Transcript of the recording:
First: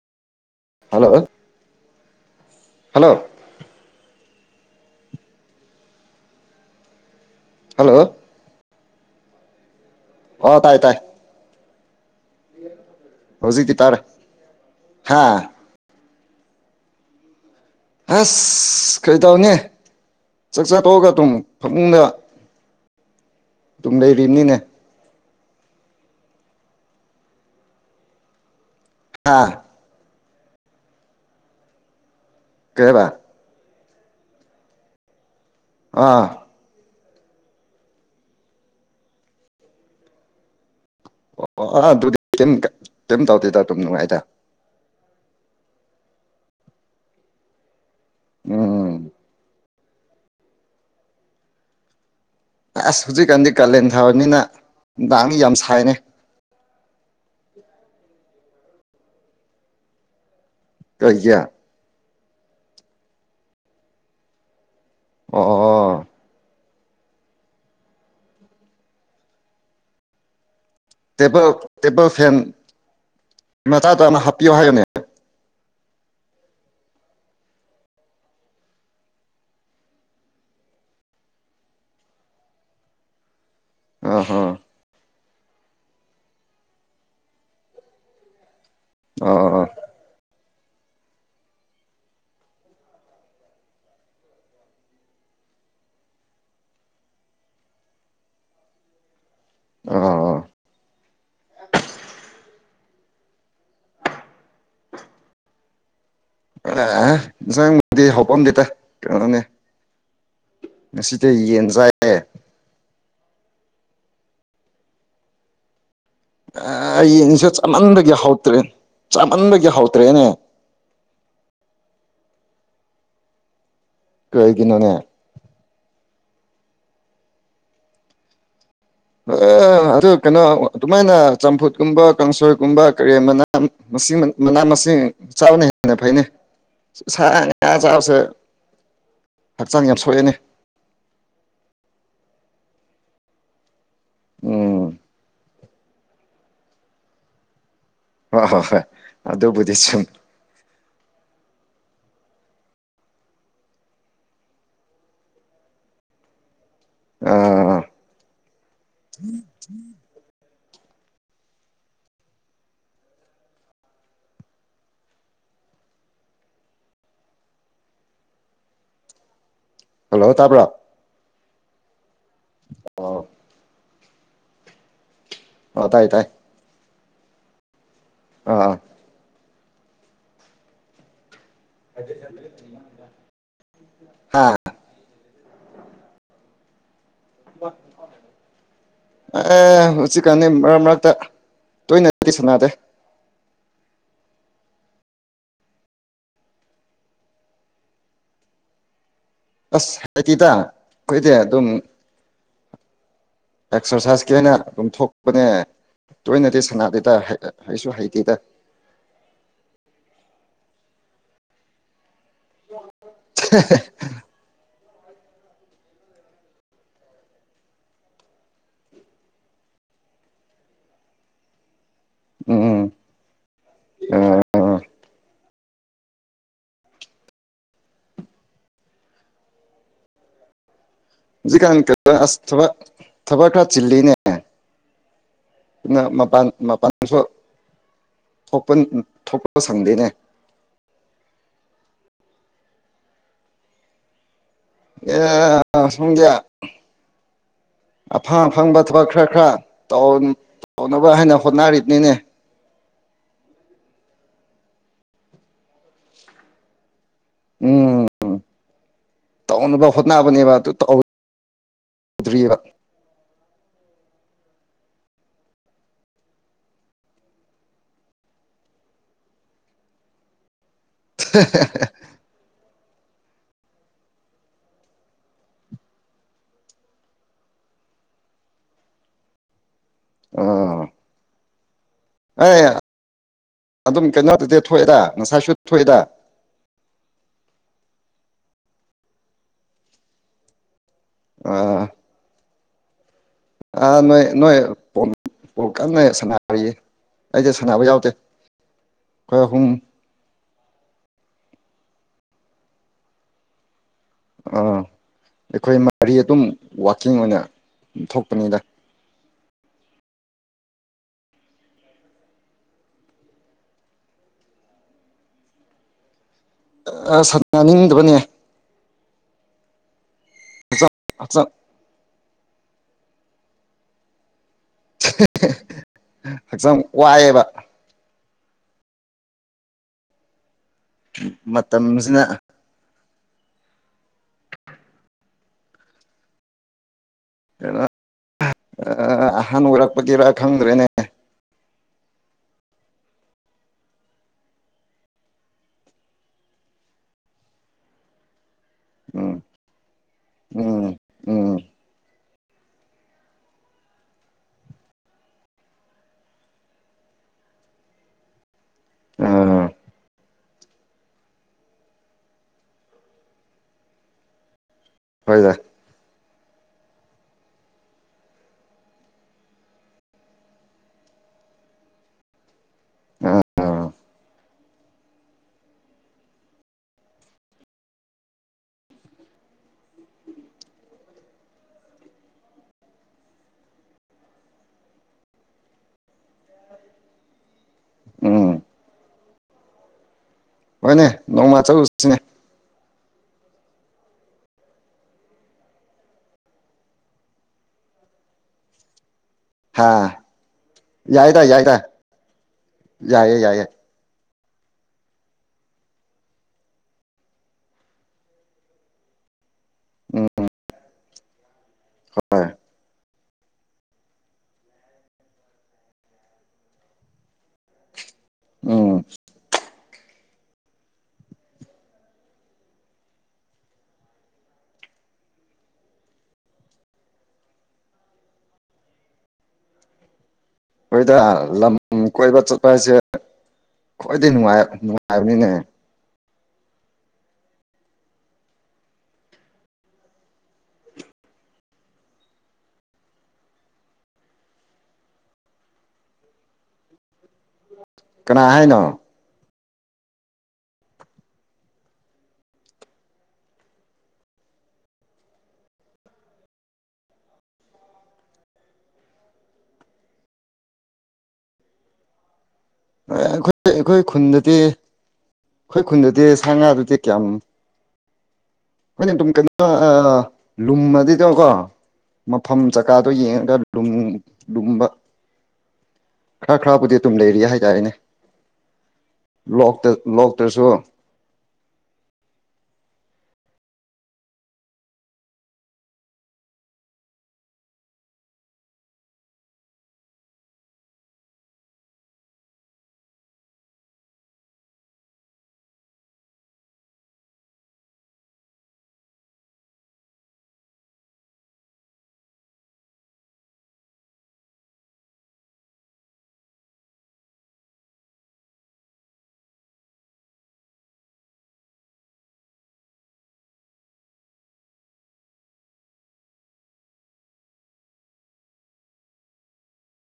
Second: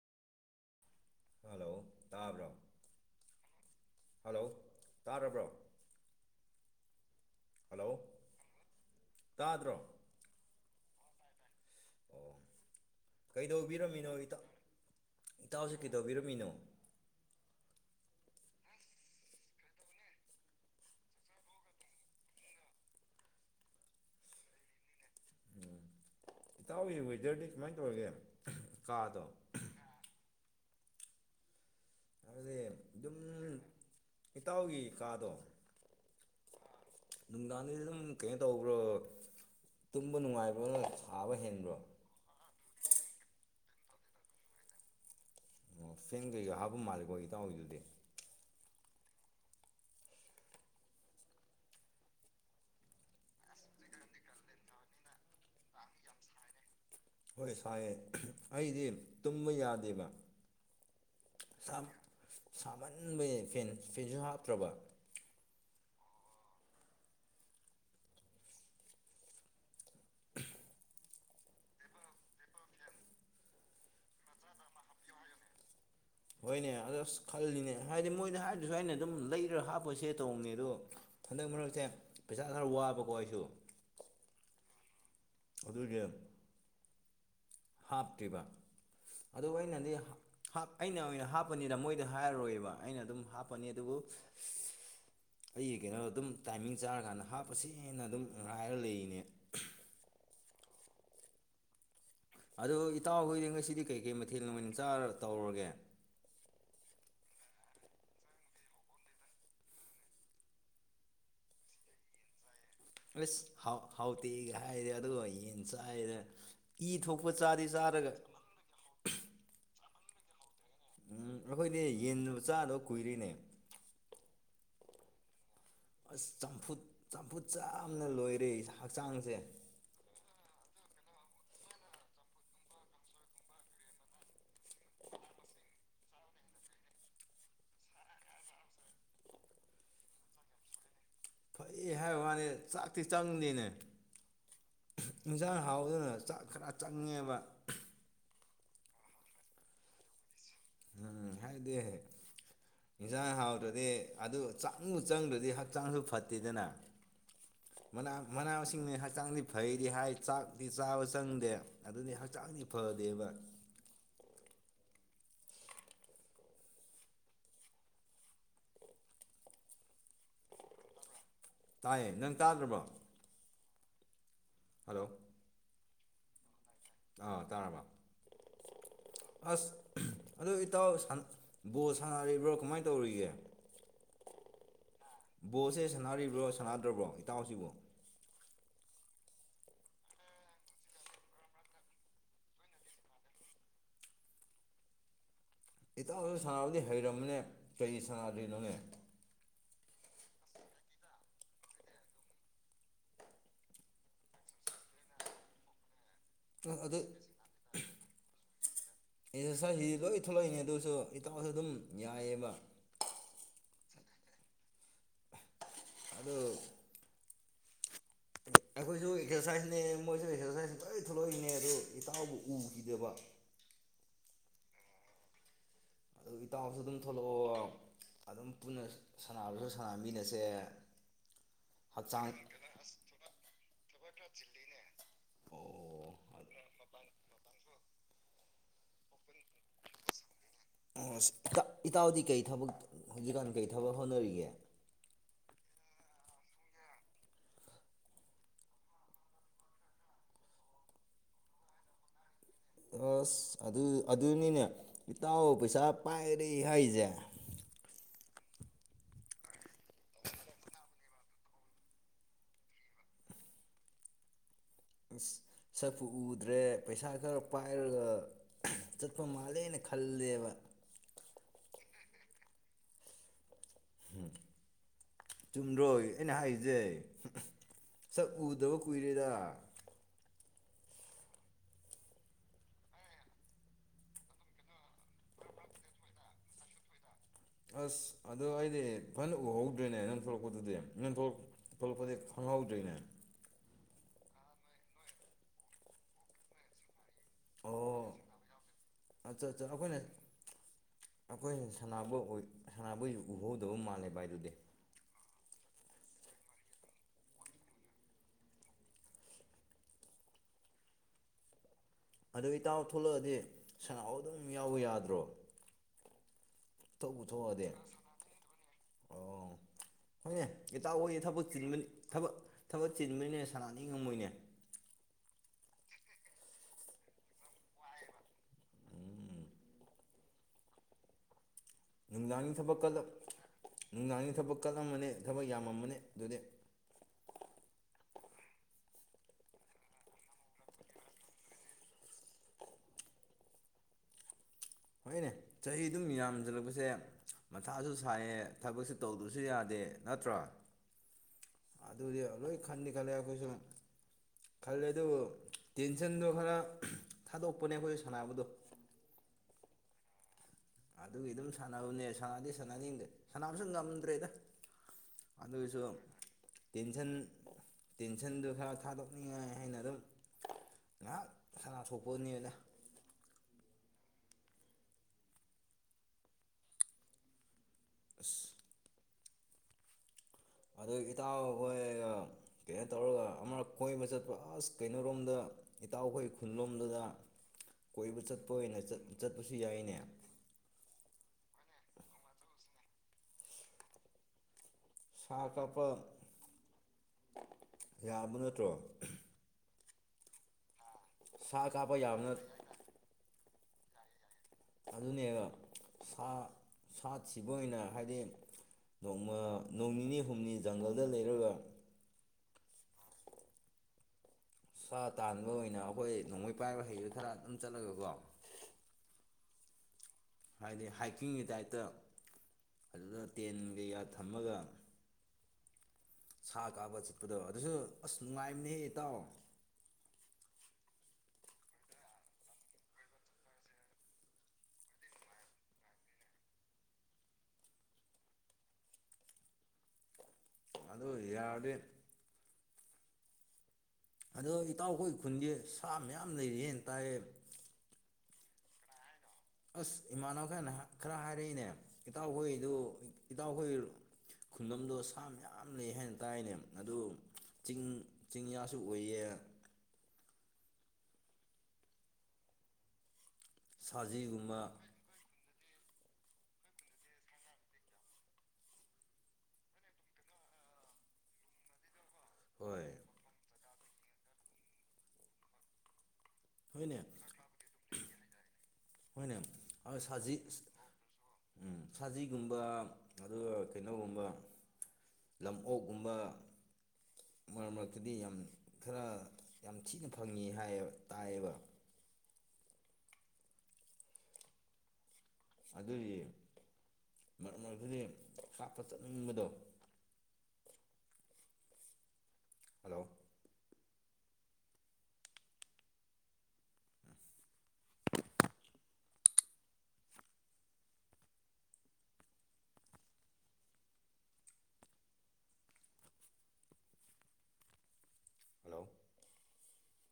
hello hello ꯇꯥꯕ꯭ꯔꯣ hello hello ꯇꯥꯔꯕ꯭ꯔꯣ hello ꯇꯥꯗ꯭ꯔꯣ ꯑꯣ ꯇꯥꯏ ꯇꯥꯏ ꯑꯣ ꯍꯧꯖꯤꯛꯇꯤ ꯇꯥꯔꯦ ꯀꯩꯗꯧꯕꯤꯔꯝꯃꯤꯅꯣ ꯏ ꯍꯥ ꯏꯇꯥꯎꯁꯤ ꯀꯩꯗꯧ ꯑꯣꯏꯔꯝꯃꯤꯅꯣ ꯑꯁ ꯀꯔꯤ ꯇꯧꯅꯦ ꯆꯥꯛ ꯆꯥꯊꯣꯛꯑꯒ ꯇꯨꯝꯃꯨ ꯐꯃꯨꯡꯗ ꯑꯗꯨꯝ ꯂꯩꯔꯤꯅꯤꯅꯦ ꯏꯇꯥꯎꯁꯤ ꯋꯦꯗꯔꯗꯤ ꯀꯃꯥꯏꯅ ꯇꯧꯔꯒꯦ ꯀꯥꯗꯣ ꯍꯥ ꯍꯥꯏꯕꯗꯤ ꯀꯩꯍꯕ ꯑꯗꯨꯝ ꯏꯇꯥꯎꯒꯤ ꯀꯥꯗꯣ ꯑꯥ ꯅꯨꯡꯗꯥꯡꯒꯤꯗꯤ ꯑꯗꯨꯝ ꯀꯩꯅꯣ ꯇꯧꯕ꯭ꯔꯣ ꯇꯨꯝꯕ ꯅꯨꯡꯉꯥꯏꯕ꯭ꯔꯣ ꯁꯥꯕ ꯑꯣ ꯍꯦꯟꯕ꯭ꯔꯣ ꯑ ꯑꯗꯨꯗꯤ ꯀꯝ ꯇꯧꯗꯦꯗ ꯑꯗꯨꯝ ꯅꯨꯡꯉꯥꯏꯗ ꯑꯣ ꯐꯦꯟ ꯀꯩꯀ ꯍꯥꯞꯄ ꯃꯥꯜꯂꯤꯦꯀꯣ ꯏꯇꯥꯎ ꯑꯣꯏꯗꯨꯗꯤ ꯎꯝ ꯎꯝ ꯑꯁ ꯍꯧꯖꯤꯛꯀꯥꯟꯗꯤ ꯀꯥꯂꯦꯟ ꯊꯥꯑꯣꯏꯕꯅꯤꯅ ꯅꯨꯡꯗꯥꯡꯗꯤ ꯌꯥꯝ ꯁꯥꯏꯅꯦ ꯍꯣꯏ ꯁꯥꯏ ꯑꯩꯗꯤ ꯇꯨꯝꯕ ꯌꯥꯗꯦꯕ ꯀꯩꯒ‌ꯦ ꯁꯥ ꯁꯥꯃꯟꯕꯩ ꯐꯦꯟ ꯐꯦꯟꯁꯨ ꯍꯥꯞꯇ꯭ꯔꯕ ꯑꯣ ꯑꯣ ꯑꯣ ꯇ‌ꯦꯕꯜꯕ ꯇꯦꯕꯜ ꯐꯦꯟ ꯃꯆꯥꯗ‌ꯣ ꯑꯃ ꯍꯥꯞꯄꯤꯌꯣ ꯍꯥꯏꯌ‌ꯣꯅꯦ ꯍꯣꯏꯅꯦ ꯑꯗꯣ ꯑꯁ ꯈꯜꯂꯤꯅꯦ ꯍꯥꯏꯗꯤ ꯃꯣꯏꯗ ꯍꯥꯏꯗꯔꯁꯨ ꯑꯩꯅ ꯑꯗꯨꯝ ꯂꯩꯔ ꯍꯥꯞꯄꯁꯦ ꯇꯧꯕꯅꯦ ꯑꯗꯣ ꯍꯟꯗꯛ ꯃꯔꯛꯁꯦ ꯄꯩꯁꯥ ꯈꯔ ꯋꯥꯕꯀꯣ ꯑꯩꯁꯨ ꯑ ꯍ ꯑꯗꯨꯒꯤ ꯍꯥꯞꯇ꯭ꯔꯤꯕ ꯑꯣ ꯑꯗꯨ ꯑꯣ ꯑꯩꯅꯗꯤ ꯑꯩꯅ ꯑꯣꯏꯅ ꯍꯥꯞꯄꯅꯤꯗ ꯃꯣꯏꯗ ꯍꯥꯏꯔꯔꯣꯏꯌꯦꯕ ꯑꯩꯅ ꯑꯗꯨꯝ ꯍꯥꯞꯄꯅꯤ ꯑꯗꯨꯕꯨ ꯑꯩꯒꯤ ꯀꯩꯅꯣ ꯑꯗꯨꯝ ꯇꯥꯏꯃꯤꯡ ꯆꯥꯔꯀꯥꯟꯗ ꯍꯥꯞꯄꯁꯦ ꯍꯦꯟꯅ ꯑꯗꯨꯝ ꯉꯥꯏꯔ ꯂꯩꯔꯤꯅꯦ ꯑꯣ ꯑꯗꯣ ꯏꯇꯥꯎꯍꯣꯏꯗꯤ ꯉꯁꯤꯗꯤ ꯀꯩꯀꯩ ꯃꯊꯦꯜ ꯅ ꯑꯣꯏꯅ ꯆꯥꯔ ꯇꯧꯔꯒꯦ ꯑꯦ ꯏꯟꯁꯥꯡꯕꯨꯗꯤ ꯍꯄꯑꯝꯗꯦꯗ ꯀꯩꯅꯣꯅꯦ ꯉꯁꯤꯗꯤ ꯌꯦꯟꯆꯥꯏꯌꯦ ꯑꯁ ꯍꯥꯎ ꯍꯥꯎꯇꯤꯒ ꯍꯥꯏꯗꯤ ꯑꯗꯨꯒ ꯌꯦꯟ ꯆꯥꯏꯗ ꯑꯩꯡꯁꯦ ꯆꯃꯟꯗꯒꯤ ꯍꯧꯇ꯭ꯔꯦ ꯆꯃꯟꯗꯒꯤ ꯍꯧꯇ꯭ꯔꯦꯅꯦ ꯎꯝ ꯑꯩꯈꯣꯏꯗꯤ ꯌꯦꯟ ꯃ ꯆꯥꯗꯕ ꯀꯨꯏꯔ‌ꯦꯅꯦ ꯀꯩꯒꯤꯅ‌ꯣꯅ‌ꯦ ꯑꯁ ꯆꯝꯐꯨꯠ ꯆꯝꯐꯨꯠ ꯆꯕꯅ ꯂꯣꯏꯔꯦꯥ ꯑ ꯑꯗꯨ ꯀꯩꯅꯣ ꯃꯣꯏꯅ ꯆꯝꯐꯨꯠ ꯀꯨꯝꯕ ꯀꯥꯡꯁꯣꯏꯒꯨꯝꯕ ꯀꯔꯤ ꯃꯅꯥ ꯃꯅꯥ ꯃꯁꯤꯡ ꯆꯥꯕꯅ ꯍ‌ꯦꯟꯅ ꯐꯩꯅ‌ꯣ ꯁꯥ ꯉ ꯥꯆꯥꯕꯁꯦ ꯍꯛꯆꯥꯡ ꯌꯥꯝ ꯁꯣꯛꯑ‌ꯦꯅ‌ꯦ ꯑꯦ ꯍꯥꯏꯕ ꯋꯥꯅꯦ ꯆꯥꯛꯇꯤ ꯆꯪꯗꯦꯅꯦ ꯎꯝ ꯏꯟꯁꯥꯡ ꯊꯥꯎꯗꯨꯅ ꯆꯥꯛ ꯆꯥ ꯆꯪꯉꯦꯕ ꯍ ꯍ ꯍ ꯑꯗꯕꯨꯗꯤ ꯆꯨꯝ ꯍꯥꯏꯥꯏꯗꯦ ꯍꯥꯏꯦ ꯌꯦꯟꯁꯥꯡ ꯍꯥꯎꯗ꯭ꯔꯗꯤ ꯑꯗꯨ ꯆꯪꯉꯨ ꯆꯪꯗ꯭ꯔꯗꯤ ꯍꯛꯆꯥꯡꯁꯨ ꯐꯠꯇꯦꯗꯅ ꯑꯥ ꯃꯅꯥ ꯃꯁꯤꯡꯅ ꯍꯛꯆꯥꯡꯗꯤ ꯐꯩꯗꯤ ꯍꯥꯏ ꯆꯥꯛꯗꯤ ꯆꯥꯕ ꯆꯪꯗꯦ ꯑꯗꯨꯗꯤ ꯍꯛꯆꯥꯡꯗꯤ ꯐꯗꯦꯕ ꯍꯜꯂꯣ ꯇꯥꯕ꯭ꯔꯣ ꯇꯥꯏꯌꯦ ꯅꯪ ꯇꯥꯗ꯭ꯔꯕꯣ ꯑꯣ ꯍꯜꯂꯣ ꯍ ꯇꯥꯏ ꯇꯥꯏ ꯑꯥ ꯇꯥꯔꯕ ꯑꯥ ꯑꯥ ꯑꯁ ꯑꯗꯨ ꯏꯇꯥꯎ ꯕꯣꯜ ꯁꯥꯟꯅꯔꯤꯕ꯭ꯔꯣ ꯀꯃꯥꯏꯅ ꯇꯧꯔꯤꯒꯦ ꯍꯥꯥ ꯕꯣꯁꯦ ꯁꯥꯟꯅꯔꯤꯕ꯭ꯔꯣ ꯁꯥꯟꯅꯗ꯭ꯔꯕ꯭ꯔꯣ ꯏꯇꯥꯎꯁꯤꯕꯨ ꯑꯦ ꯍꯧꯖꯤꯛꯀꯥꯟꯅꯤ ꯃꯔꯛ ꯃꯔꯛꯇ ꯇꯣꯏꯅꯦ ꯁꯅꯥꯗꯦ [inaudible] ꯏꯇꯥꯎꯗꯨ ꯁꯥꯟꯅꯕꯗꯤ ꯍꯩꯔꯝꯃꯤꯅꯦ ꯀ ꯁꯥꯟꯅꯗꯣꯏꯅꯣꯅꯦ ꯑꯁ ꯍꯥꯏꯀꯤꯇ ꯀꯔꯤꯗ ꯑꯗꯨꯝ ꯑꯦꯛꯁꯔꯁꯥꯏꯁꯀꯤ ꯑꯣꯏꯅ ꯑꯗꯨꯝ ꯊꯣꯛꯄꯅꯦ ꯇꯣꯏꯅꯗꯦ ꯑꯁ ꯑꯗꯨ ꯁꯅꯥꯗꯦꯗ ꯍꯩꯁꯨ ꯍꯩꯇꯦꯗ ꯑꯦꯛꯁꯔꯁꯥꯏꯖꯁꯤꯗꯤ ꯂꯣꯏ ꯊꯣꯛꯂꯛꯏꯅꯦ ꯑꯗꯨꯁꯨ ꯏꯇꯥꯎꯁꯨ ꯑꯗꯨꯝ ꯌꯥꯏꯑꯕ [unintelligible] ꯑꯗ ꯑꯩꯈꯣꯏꯁꯨ ꯑꯦꯛꯁꯔꯁꯥꯏꯖꯅꯦ ꯃꯣꯏꯁꯨ ꯑꯦꯛꯁꯔꯁꯥꯏꯁ ꯂꯣꯏ ꯊꯣꯛꯂꯛꯏꯅꯦ ꯑꯗꯨ ꯏꯇꯥꯎꯕ ꯎꯝ ꯎꯈꯤꯗꯕ ꯑꯗꯨ ꯏꯇꯥꯎꯁꯨ ꯑꯗꯨꯝ ꯊꯣꯛꯂꯛꯑꯣ ꯑꯗꯨꯝ ꯄꯨꯟꯅ ꯁꯥꯟꯅꯕꯁꯨ ꯁꯥꯟꯅꯃꯤꯟꯅꯁꯦ ꯖꯤ ꯀꯥꯟ ꯀ ꯍꯛꯆꯥꯡ ꯑꯁ ꯊꯕꯛ ꯊꯕꯛ ꯈꯔ ꯆꯤꯜꯂꯤꯅꯦ ꯑꯣ ꯃꯄꯥꯟ ꯃꯄꯥꯟꯁꯨ ꯊꯣꯛ ꯊꯣꯛ ꯑ ꯏ ꯏꯇꯥꯎꯗꯤ ꯀꯩ ꯊꯕꯛ ꯍꯧꯖꯤꯛꯀꯥꯟ ꯀꯩ ꯊꯕ ꯍꯣꯠꯅꯔꯤꯒꯦ ꯑꯦ ꯁꯨꯒꯌꯥ ꯑꯐꯪ ꯑꯐꯪꯕ ꯊꯕꯛ ꯈꯔ ꯈꯔ ꯇ ꯇꯧꯅꯕ ꯍꯥꯏꯅ ꯍꯣꯠꯅꯔꯤꯅꯤꯅꯦ ꯑꯁ ꯑꯗꯨ ꯑꯗꯨꯅꯤꯅꯦ ꯏꯇꯥꯎ ꯄꯩꯁꯥ ꯄꯥꯏꯔꯦ ꯍꯥꯏꯁꯦ ꯎꯝꯝ ꯇꯧꯅꯕ ꯍꯣꯠꯅꯕꯅꯦꯕ ꯑꯗꯨ ꯇꯧ ꯗ꯭ꯔꯕ ꯑ ꯁꯛꯄꯨ ꯎꯗ꯭ꯔꯦ ꯄꯩꯁꯥ ꯈꯔ ꯄꯥꯏꯔꯒ ꯆꯠꯄ ꯃꯥꯜꯂꯦꯅ ꯈꯜꯂꯦꯕ [unintelligible] [unintelligible] ꯆꯨꯝꯗ꯭ꯔꯣꯏ ꯑꯩꯅ ꯍꯥꯏꯁꯦ ꯁꯛ ꯎꯗꯕ ꯀꯨꯏꯔꯦꯗ ꯑꯥ ꯑꯦ ꯑꯗꯨꯝ ꯀꯩꯅꯣꯗꯗꯤꯦ ꯊꯣꯛꯑꯦꯗ ꯉꯁꯥꯁꯨ ꯊꯣꯛꯑꯦꯗ ꯑꯁ ꯑꯗꯣ ꯑꯩꯗꯤ ꯐꯅ ꯎꯍꯧꯗ꯭ꯔꯦꯅꯦ ꯅꯪ ꯊꯣꯛꯂꯛꯄꯗꯨꯗꯤ ꯅ ꯊꯣꯛ ꯑꯥ ꯊꯂꯛ ꯐꯗꯤ ꯐꯉꯎꯖꯣꯏꯅ ꯑꯥ ꯅꯣꯏ ꯅꯣꯏ ꯀꯟꯅ ꯁꯥꯟꯅꯔꯤꯌꯦ ꯑꯩꯁꯦ ꯁꯥꯟꯅꯕ ꯌꯥꯎꯗꯦ ꯑꯣ ꯑꯩꯈꯣꯏ ꯑꯠꯆꯥ ꯑꯠꯆꯥ ꯑꯍꯨꯝ ꯑꯩꯈꯣꯏꯅ ꯑꯩꯈꯣꯏꯅ ꯁꯥꯟꯅꯕ ꯑꯣꯏ ꯁꯥꯟꯅꯕ ꯎꯍꯧꯗꯕ ꯃꯥꯜꯂꯦꯕ ꯍꯥꯏꯗꯨꯗꯤ ꯑꯥ ꯑꯩꯈꯣꯏ ꯃꯔꯤ ꯑꯗꯨꯝ ꯋꯥꯛꯀꯤꯡ ꯑꯣꯏꯅ ꯊꯣꯛꯄꯅꯤꯗ ꯑꯗꯨ ꯏꯇꯥꯎ ꯊꯣꯛꯂꯛꯑꯗꯤ ꯁꯅꯥꯎ ꯑꯗꯨꯝ ꯌꯥꯎꯕ ꯌꯥꯗ꯭ꯔꯣ ꯑ ꯊꯣꯛꯄꯨ ꯊꯣꯛꯑꯗꯤ ꯌꯥꯅꯤꯡꯗꯕꯅꯦ ꯑꯣ ꯍꯣꯏꯅꯦ ꯏꯇꯥꯎ ꯍꯌꯦ ꯊꯕꯛ ꯍꯛꯆꯥꯡ ꯆꯤꯟꯕ ꯊꯕ ꯊꯕꯛ ꯆꯤꯟꯕꯅꯤꯅꯦ ꯁꯅꯥꯅꯤ ꯉꯝꯃꯣꯏꯅꯦ ꯍꯛꯆꯥꯡ ꯋꯥꯏꯑꯦꯕ ꯃꯇꯝꯁꯤꯅ ꯅꯨꯡꯗꯥꯡꯒꯤ ꯊꯕꯛ ꯀꯜꯂ ꯅꯨꯡꯗꯥꯡꯒꯤ ꯊꯕꯛ ꯀꯜꯂꯝꯃꯅꯤ ꯊꯕꯛ ꯌꯥꯝꯃꯃꯅꯤ ꯑꯗꯨꯗꯤ ꯀꯩꯅꯣ ꯑꯍꯥꯟꯕ ꯑꯣꯏꯔꯛꯄꯗꯤꯔ ꯈꯪꯗ꯭ꯔꯦꯅꯦ ꯍꯣꯏꯅꯦ ꯆꯍꯤ ꯑꯗꯨꯝ ꯌꯥꯝꯁꯤꯜꯂꯛꯄꯁꯦ ꯃꯊꯥꯁꯨ ꯁꯥꯏꯌꯦꯦ ꯊꯕꯛꯁ ꯎꯝ ꯇꯧꯗꯁꯨ ꯌꯥꯗꯦ ꯅꯠꯇ꯭ꯔꯣ ꯎꯝ ꯎꯝ ꯑꯗꯨꯗꯤ ꯂꯣꯏ ꯈꯥꯟꯗ ꯈ ꯂꯩꯦ ꯀꯣꯏꯁꯣꯟ ꯈꯜꯂꯦ ꯑꯗꯨꯕꯨ ꯇꯦꯟꯁꯟꯗꯣ ꯈꯔ ꯊꯥꯗꯣꯛꯄꯅꯦ ꯑꯩꯈꯣꯏ ꯁꯥꯟꯅꯕꯗꯣ ꯑ ꯑꯗꯨꯒꯤ ꯑꯗꯨꯝ ꯁꯥꯟꯅꯕꯅꯦ ꯁꯥꯟꯅꯗꯤ ꯁꯥꯟꯅꯅꯤꯡꯗ ꯁꯥꯟꯅꯕꯁꯨ ꯉꯝꯗ꯭ꯔꯦꯗ ꯍꯣꯏꯗ ꯑꯗꯣꯢꯁꯨ ꯀꯩꯁꯨ ꯇꯦꯟꯁꯟ ꯇꯦꯟꯁꯟꯗꯨ ꯈꯔ ꯊꯥꯗꯣꯛꯅꯤꯡꯉꯥꯏ ꯍꯥꯏꯅ ꯑꯗꯨꯝ ꯉꯥꯏꯍꯥꯛ ꯁꯅꯥ ꯊꯣꯛꯄꯅꯦꯅ ꯑꯥ ꯑꯁ ꯑꯗꯨ ꯏꯇꯥꯎ ꯍꯣꯏꯒ ꯀꯩꯅꯣ ꯇꯧꯔꯒ ꯑꯃꯛ ꯀꯣꯏꯕ ꯆꯠꯄ ꯑꯁ ꯀꯩꯅꯣꯣꯔꯣꯝꯗ ꯏꯇꯥꯎꯈꯣꯏ ꯈꯨꯟꯂꯣꯝꯗꯨꯗ ꯀꯣꯏꯕ ꯆꯠꯄ ꯎꯝ ꯑꯣꯏꯅ ꯆꯠꯄꯁꯨ ꯌꯥꯏꯅꯦ ꯍꯣꯏꯅꯦ ꯅꯣꯡꯃ ꯆꯠꯂꯨꯁꯤꯅꯦ ꯁꯥ ꯀꯥꯞꯄ ꯌꯥꯕ ꯅꯠꯇ꯭ꯔꯣ ꯍꯥꯥ ꯌꯥꯏꯗ ꯁꯥ ꯌꯥꯏꯗ ꯀꯥꯞꯄ ꯌꯥꯕꯅ ꯌꯥꯏꯌꯦ ꯌꯥꯏꯌꯦ ꯑꯗꯨꯅꯦꯕ ꯁꯥ ꯁꯥꯠꯁꯤꯕꯨ ꯑꯣꯏꯅ ꯍꯥꯏꯗꯤ ꯅꯣꯡꯃ ꯅꯣꯡ ꯅꯤꯅꯤ ꯎꯝ ꯍꯨꯝꯅꯤ ꯖꯪꯒꯜꯗ ꯂꯩꯔꯒ ꯍ ꯁꯥ ꯇꯥꯟꯕ ꯑꯣꯏꯅ ꯑꯩꯈꯣꯏ ꯅꯣꯡꯃꯩ ꯄꯥꯏꯕ ꯍꯩꯗꯣ ꯈꯔ ꯑꯗꯨꯝ ꯆꯠꯂꯒꯀꯣ ꯎꯝ ꯍꯥꯏꯗꯤ ꯍꯥꯏꯀꯤꯡꯒꯤ ꯗꯥꯏꯠꯇ ꯑꯗꯨꯗ ꯇꯦꯟ ꯀꯩꯀꯥ ꯊꯝꯃꯒ ꯁꯥ ꯀꯥꯕ ꯆꯤꯠꯄꯗꯣ ꯑꯗꯨꯁꯨ ꯑꯁ ꯅꯨꯡꯉꯥꯏꯕꯅꯦꯍꯦ ꯏꯇꯥꯎ ꯑꯩꯈꯣꯏꯗ ꯂꯝ ꯀꯣꯏꯕ ꯆꯠꯄ ꯍꯥꯏꯁꯦ ꯈ꯭ꯋꯥꯏꯗꯩ ꯅꯨꯡꯉꯥꯏ ꯅꯨꯡꯉꯥꯏꯕꯅꯤꯅꯦ ꯑꯗꯨꯗ ꯌꯥꯔꯗꯤ ꯑꯗꯣ ꯏꯇꯥꯎꯈꯣꯏ ꯈꯨꯟꯒꯤ ꯁꯥ ꯃꯌꯥꯝ ꯂꯩꯔꯤꯅ ꯇꯥꯔꯦ ꯀꯅꯥ ꯍꯥꯏꯦꯅ ꯑꯁ ꯏꯃꯥꯟꯅꯕꯈꯅ ꯈꯔ ꯍꯥꯏꯔꯛꯏꯅꯦ ꯏꯇꯥꯎꯈꯣꯏꯗꯨ ꯏꯇꯥꯎꯈꯣꯏ ꯈꯨꯟꯗꯣ ꯁꯥ ꯌꯥꯝ ꯂꯩ ꯍꯥꯏꯅ ꯇꯥꯏꯅꯦ ꯑꯗꯨ ꯆꯤꯡ ꯆꯤꯡꯌꯥꯁꯨ ꯑꯣꯏꯌꯦ ꯑꯩꯈꯣꯏ ꯑꯩꯈꯣꯏ ꯈꯨꯟꯗꯗꯤ ꯁꯖꯤꯒꯨꯝꯕ ꯑꯩꯈꯣꯏ ꯈꯨꯟꯗꯨꯗꯤ ꯁꯥ ꯉꯥꯗꯨꯗꯤ ꯀꯌꯥꯝ ꯍꯣꯏ ꯑꯗꯨ ꯀꯩꯅ ꯂꯨꯝꯃꯗꯤ ꯇꯉꯀꯣ ꯃꯐꯝ ꯍꯣꯏ ꯆꯥꯀꯥꯗꯣ ꯌꯦꯡꯉꯒ ꯂꯨꯝꯕ ꯈꯔ ꯈꯔꯕꯨꯗꯤ ꯍꯣꯏꯅꯦ ꯑꯗꯨꯝ ꯂꯩꯔꯤ ꯍꯥꯏꯇꯥꯔꯦꯅꯦ ꯍꯣꯏꯅꯦ ꯂꯣꯛꯇ ꯁꯖꯤ ꯂꯣꯛꯇꯁꯨ ꯁꯖꯤꯒꯨꯝꯕ ꯑꯗꯨꯒ ꯀꯩꯅꯣꯒꯨꯝꯕ ꯂꯝ ꯑꯣꯛꯀꯨꯝꯕ ꯃꯔꯛ ꯃꯔꯛꯇꯗꯤ ꯌꯥꯝ ꯈꯔ ꯌꯥꯝ ꯊꯤꯅ ꯐꯪꯉꯤ ꯍꯥꯏꯌꯦꯕ ꯇꯥꯏꯌꯦꯕ ꯑ ꯑꯗꯨꯗꯤ ꯃꯔꯝ ꯑꯣꯏꯔꯒꯗꯤ ꯀꯥꯞꯄ ꯆꯠꯅꯤꯡꯕꯗꯣ ꯑ ꯍꯂꯣ ꯍꯜꯂꯣ